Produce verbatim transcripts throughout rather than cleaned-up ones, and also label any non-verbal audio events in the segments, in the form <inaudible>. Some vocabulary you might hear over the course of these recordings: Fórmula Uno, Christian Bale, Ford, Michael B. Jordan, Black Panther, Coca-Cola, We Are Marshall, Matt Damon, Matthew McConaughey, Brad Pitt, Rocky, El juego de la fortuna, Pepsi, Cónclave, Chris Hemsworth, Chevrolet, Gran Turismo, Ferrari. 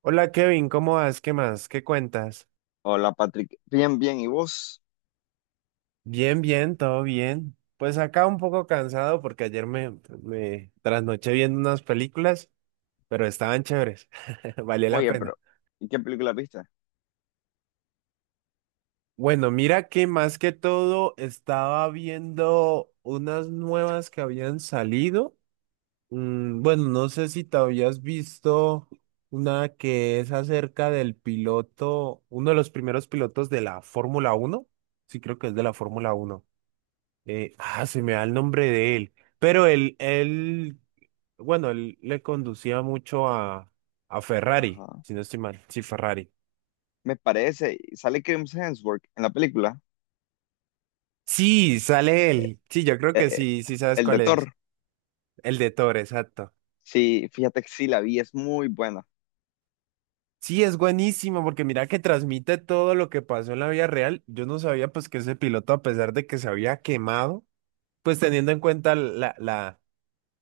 Hola Kevin, ¿cómo vas? ¿Qué más? ¿Qué cuentas? Hola Patrick, bien, bien, ¿y vos? Bien, bien, todo bien. Pues acá un poco cansado porque ayer me, me trasnoché viendo unas películas, pero estaban chéveres. <laughs> Valió la Oye, pero, pena. ¿y qué película viste? Bueno, mira que más que todo estaba viendo unas nuevas que habían salido. Mm, bueno, no sé si te habías visto una que es acerca del piloto, uno de los primeros pilotos de la Fórmula Uno. Sí, creo que es de la Fórmula Uno. Eh, ah, se me da el nombre de él. Pero él, él, bueno, él le conducía mucho a, a Ferrari, Ajá. si no estoy mal. Sí, Ferrari. Me parece, sale Chris Hemsworth en la película, Sí, sale él. Sí, yo creo eh, que eh, sí, sí sabes el de cuál es. Thor. El de Thor, exacto. Sí, fíjate que sí, la vi, es muy buena. Sí, es buenísimo porque mira que transmite todo lo que pasó en la vida real. Yo no sabía pues que ese piloto, a pesar de que se había quemado, pues teniendo en cuenta la, la,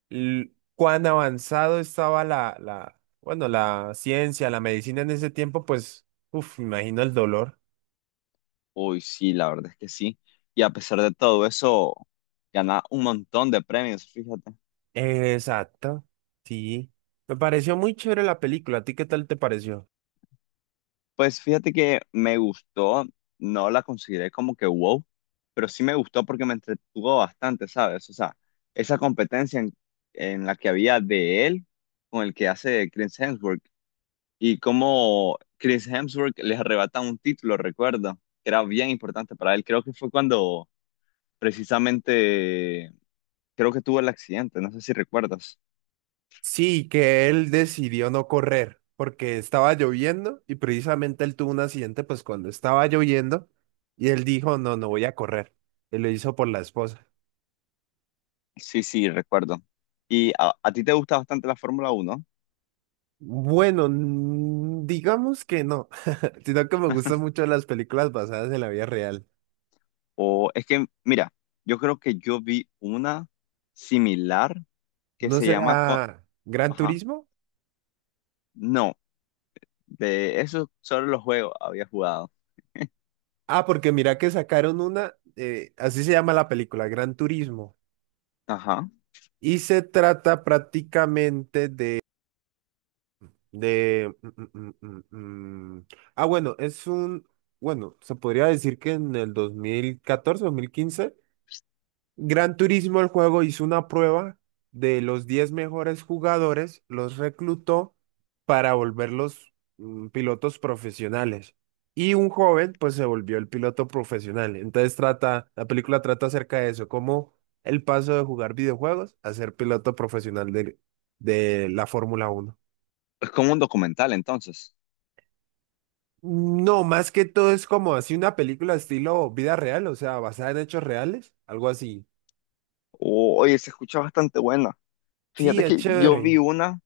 l- cuán avanzado estaba la, la, bueno, la ciencia, la medicina en ese tiempo, pues, uff, me imagino el dolor. Uy, sí, la verdad es que sí. Y a pesar de todo eso, gana un montón de premios, fíjate. Exacto, sí. Me pareció muy chévere la película. ¿A ti qué tal te pareció? Pues fíjate que me gustó, no la consideré como que wow, pero sí me gustó porque me entretuvo bastante, ¿sabes? O sea, esa competencia en, en la que había de él con el que hace Chris Hemsworth y cómo Chris Hemsworth les arrebata un título, recuerdo, que era bien importante para él. Creo que fue cuando precisamente, creo que tuvo el accidente, no sé si recuerdas. Sí, que él decidió no correr porque estaba lloviendo y precisamente él tuvo un accidente pues cuando estaba lloviendo y él dijo, no, no voy a correr. Y lo hizo por la esposa. Sí, sí, recuerdo. ¿Y a, a ti te gusta bastante la Fórmula Uno? Bueno, mm, digamos que no, <laughs> sino que me gustan mucho las películas basadas en la vida real. O es que, mira, yo creo que yo vi una similar que ¿No se llama... Co- será Gran Ajá. Turismo? No, de eso sobre los juegos había jugado. Ah, porque mira que sacaron una, eh, así se llama la película, Gran Turismo. Ajá. Y se trata prácticamente de, de... mm, mm, mm, mm, mm. Ah, bueno, es un... Bueno, se podría decir que en el dos dos mil catorce, dos mil quince. Gran Turismo, el juego, hizo una prueba de los diez mejores jugadores, los reclutó para volverlos mm, pilotos profesionales. Y un joven, pues, se volvió el piloto profesional. Entonces trata, la película trata acerca de eso, como el paso de jugar videojuegos a ser piloto profesional de, de la Fórmula Uno. ¿Es como un documental entonces? No, más que todo es como así una película estilo vida real, o sea, basada en hechos reales, algo así. O- oye, se escucha bastante buena. Sí, Fíjate es que yo vi chévere. una,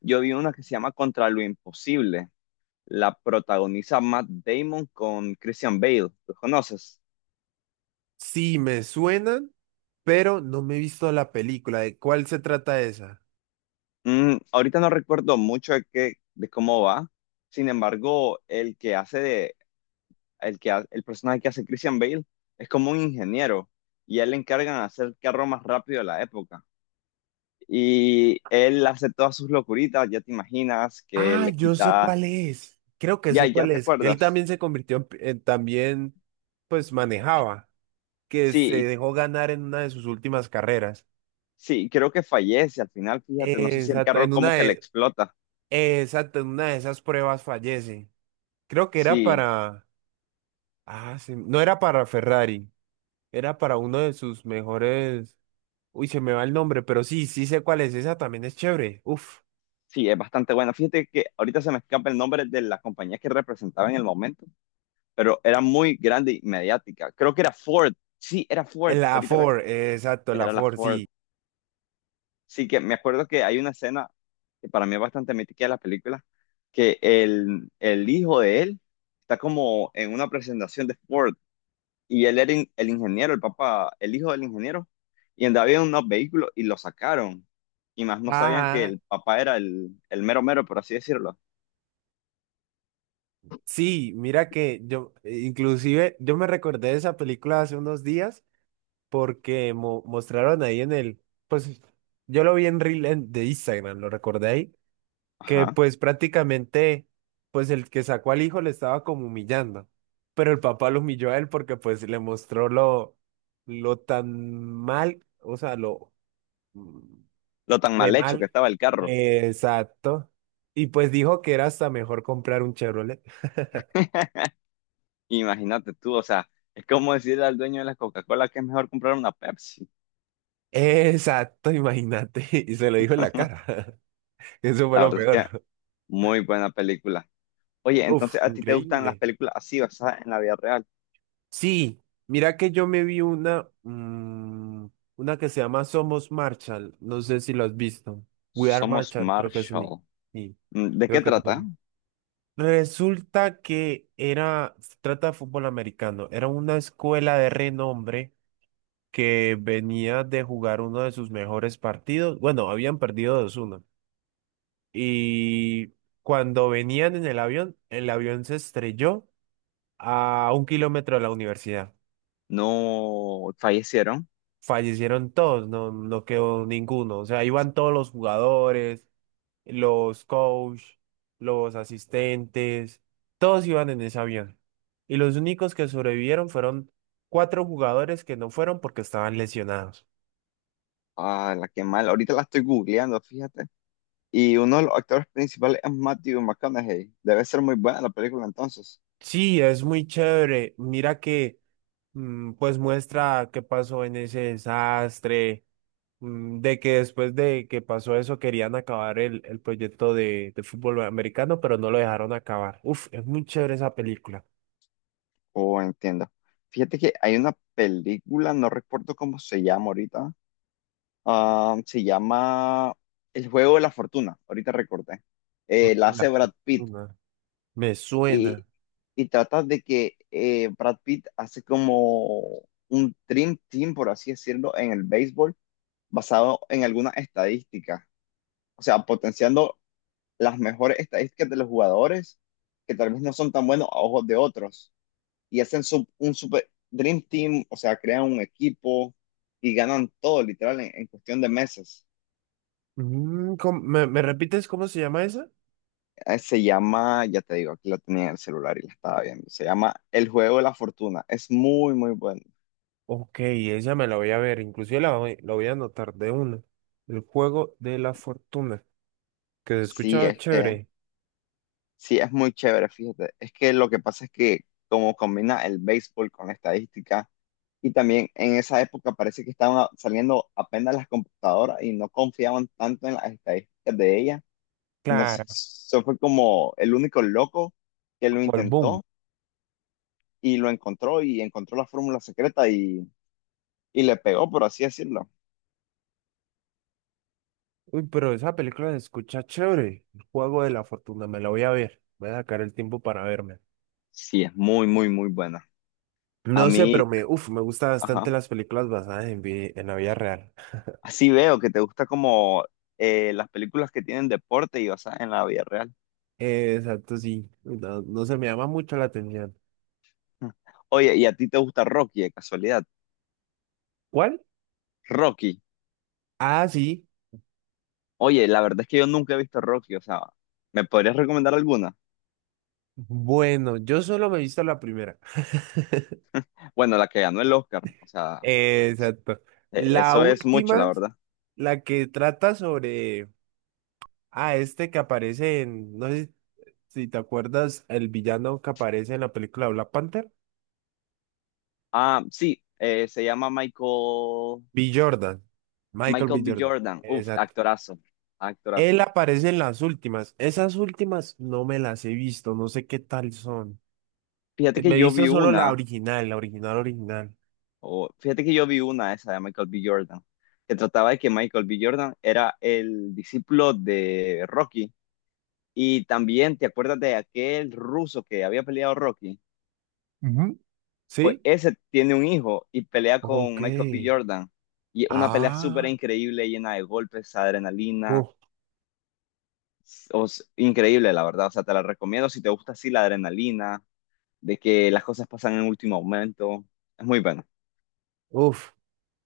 Yo vi una que se llama Contra lo Imposible. La protagoniza Matt Damon con Christian Bale. ¿Los conoces? Sí, me suenan, pero no me he visto la película. ¿De cuál se trata esa? Mm, ahorita no recuerdo mucho de qué, de cómo va. Sin embargo, el que hace de el, que, ha- el personaje que hace Christian Bale es como un ingeniero y a él le encargan de hacer el carro más rápido de la época. Y él hace todas sus locuritas, ya te imaginas que Ah, le yo sé quita, cuál es. Creo que ya, sé ya cuál te es. Él acuerdas. también se convirtió en, pi- en- también, pues manejaba, que se Sí, y- dejó ganar en una de sus últimas carreras. sí, creo que fallece al final, fíjate, no sé si el Exacto, carro en como una que le de, explota. exacto, en una de esas pruebas fallece. Creo que era Sí, para, ah, sí, no era para Ferrari, era para uno de sus mejores. Uy, se me va el nombre, pero sí, sí sé cuál es. Esa también es chévere. Uf. sí, es bastante bueno. Fíjate que ahorita se me escapa el nombre de la compañía que representaba en el momento, pero era muy grande y mediática. Creo que era Ford. Sí, era Eh, Ford. La Ahorita re- Ford, eh, exacto, la era la Ford, Ford. sí. Sí, que me acuerdo que hay una escena que para mí es bastante mítica de la película, que el, el hijo de él está como en una presentación de Ford y él era in- el ingeniero, el papá, el hijo del ingeniero, y andaba en unos vehículos y lo sacaron. Y más no sabían que Ajá. el papá era el, el mero mero, por así decirlo. Sí, mira que yo, eh, inclusive, yo me recordé de esa película hace unos días porque mo- mostraron ahí en el, pues yo lo vi en Reel en- de Instagram, lo recordé ahí, que Ajá. pues prácticamente, pues el que sacó al hijo le estaba como humillando, pero el papá lo humilló a él porque pues le mostró lo, lo, tan mal, o sea, lo, mm, Lo tan re mal hecho que mal. estaba el carro. Exacto. Y pues dijo que era hasta mejor comprar un Chevrolet. <laughs> Imagínate tú, o sea, es como decirle al dueño de la Coca-Cola que es mejor comprar una Pepsi. Exacto, imagínate. <laughs> Y se lo dijo en la cara. <laughs> Eso fue La lo verdad es que peor. muy buena película. Oye, Uf, entonces a ti te gustan increíble. las películas así basadas en la vida real. Sí, mira que yo me vi una, mm, una que se llama Somos Marshall. No sé si lo has visto. We Are Somos Marshall, creo que es ni. Marshall. ni- Mm, ¿de qué Creo que es trata? como- Resulta que era, se trata de fútbol americano. Era una escuela de renombre que venía de jugar uno de sus mejores partidos. Bueno, habían perdido dos uno. Y cuando venían en el avión, el avión se estrelló a un kilómetro de la universidad. No fallecieron. Fallecieron todos, no, no quedó ninguno. O sea, iban todos los jugadores, los coach, los asistentes, todos iban en ese avión. Y los únicos que sobrevivieron fueron cuatro jugadores que no fueron porque estaban lesionados. Ah, la que mal. Ahorita la estoy googleando, fíjate. Y uno de los actores principales es Matthew McConaughey. Debe ser muy buena la película entonces. Sí, es muy chévere. Mira que mm, pues muestra qué pasó en ese desastre, mm, de que después de que pasó eso querían acabar el, el proyecto de, de fútbol americano, pero no lo dejaron acabar. Uf, es muy chévere esa película. Oh, entiendo. Fíjate que hay una película, no recuerdo cómo se llama ahorita. Ah, se llama El juego de la fortuna. Ahorita recordé. Eh, Orden la de hace La Brad Pitt. fortuna. Me Y, suena. y trata de que eh, Brad Pitt hace como un dream team, por así decirlo, en el béisbol, basado en algunas estadísticas. O sea, potenciando las mejores estadísticas de los jugadores, que tal vez no son tan buenos a ojos de otros. Y hacen su- un super dream team, o sea, crean un equipo y ganan todo, literal, en, en cuestión de meses. Mm, ¿cómo- me, me repites cómo se llama esa? Eh, Se llama, ya te digo, aquí la tenía en el celular y la estaba viendo. Se llama El Juego de la Fortuna. Es muy, muy bueno. Ok, esa me la voy a ver, inclusive la voy, la voy a anotar de una. El juego de la fortuna, que se Sí, escucha es que chévere, sí, es muy chévere, fíjate. Es que lo que pasa es que como combina el béisbol con la estadística y también en esa época parece que estaban a- saliendo apenas las computadoras y no confiaban tanto en las estadísticas de ellas. Entonces, claro, eso fue como el único loco que lo como el boom. intentó y lo encontró y encontró la fórmula secreta y, y le pegó, por así decirlo. Uy, pero esa película se escucha chévere. El juego de la fortuna, me la voy a ver. Voy a sacar el tiempo para verme. Sí, es muy, muy, muy buena. A No sé, mí, pero me, uf, me gustan ajá. bastante las películas basadas en, vi- en la vida real. <laughs> Así veo que te gusta como eh, las películas que tienen deporte y basadas en la vida real. Eh, exacto, sí. No, no se me llama mucho la atención. <laughs> Oye, ¿y a ti te gusta Rocky de casualidad? ¿Cuál? Rocky. Ah, sí. Oye, la verdad es que yo nunca he visto Rocky, o sea, ¿me podrías recomendar alguna? Bueno, yo solo me he visto la primera. <laughs> Bueno, la que ganó el Oscar, o sea, Eh, exacto. eh, La eso es mucho, última, la verdad. la que trata sobre, ah, este que aparece en, no sé si te acuerdas, el villano que aparece en la película Black Panther. Ah, sí, eh, se llama Michael, B. Jordan, Michael Michael B. B. Jordan, Jordan. Uf, exacto. actorazo, actorazo. Él aparece en las últimas. Esas últimas no me las he visto, no sé qué tal son. Fíjate Eh, que Me he yo visto vi solo la una original, la original, original. O, fíjate que yo vi una esa de Michael B Jordan, que trataba de que Michael B Jordan era el discípulo de Rocky. Y también, ¿te acuerdas de aquel ruso que había peleado Rocky? Ujú. Pues ¿Sí? ese tiene un hijo y pelea con Ok. Michael B Jordan. Y una pelea súper Ah, increíble, llena de golpes, adrenalina. uf, O s- increíble, la verdad. O sea, te la recomiendo si te gusta así la adrenalina, de que las cosas pasan en último momento. Es muy bueno. uf.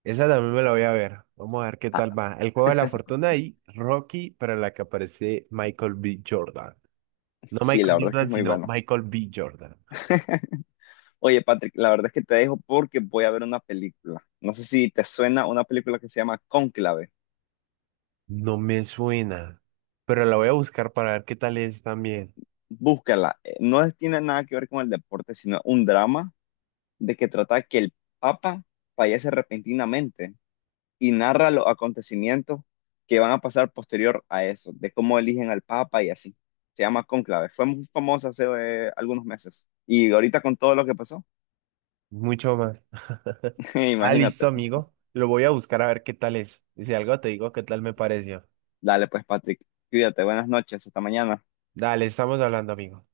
Esa también me la voy a ver. Vamos a ver qué Ah, tal va. El juego de la fortuna y Rocky, para la que aparece Michael B. Jordan. No sí, la Michael verdad es que es Jordan, muy sino bueno. Michael B. Jordan. Oye, Patrick, la verdad es que te dejo porque voy a ver una película. No sé si te suena una película que se llama Cónclave. No me suena, pero la voy a buscar para ver qué tal es también. Búscala. Eh, No es- tiene nada que ver con el deporte, sino un drama de que trata que el Papa fallece repentinamente y narra los acontecimientos que van a pasar posterior a eso, de cómo eligen al Papa y así. Se llama Cónclave. Fue muy famosa hace eh, algunos meses. Y ahorita con todo lo que pasó, Mucho más. <laughs> <laughs> Ah, imagínate. listo, amigo. Lo voy a buscar a ver qué tal es. Y si algo te digo, qué tal me pareció. Dale pues, Patrick, cuídate. Buenas noches. Hasta mañana. Dale, estamos hablando, amigo.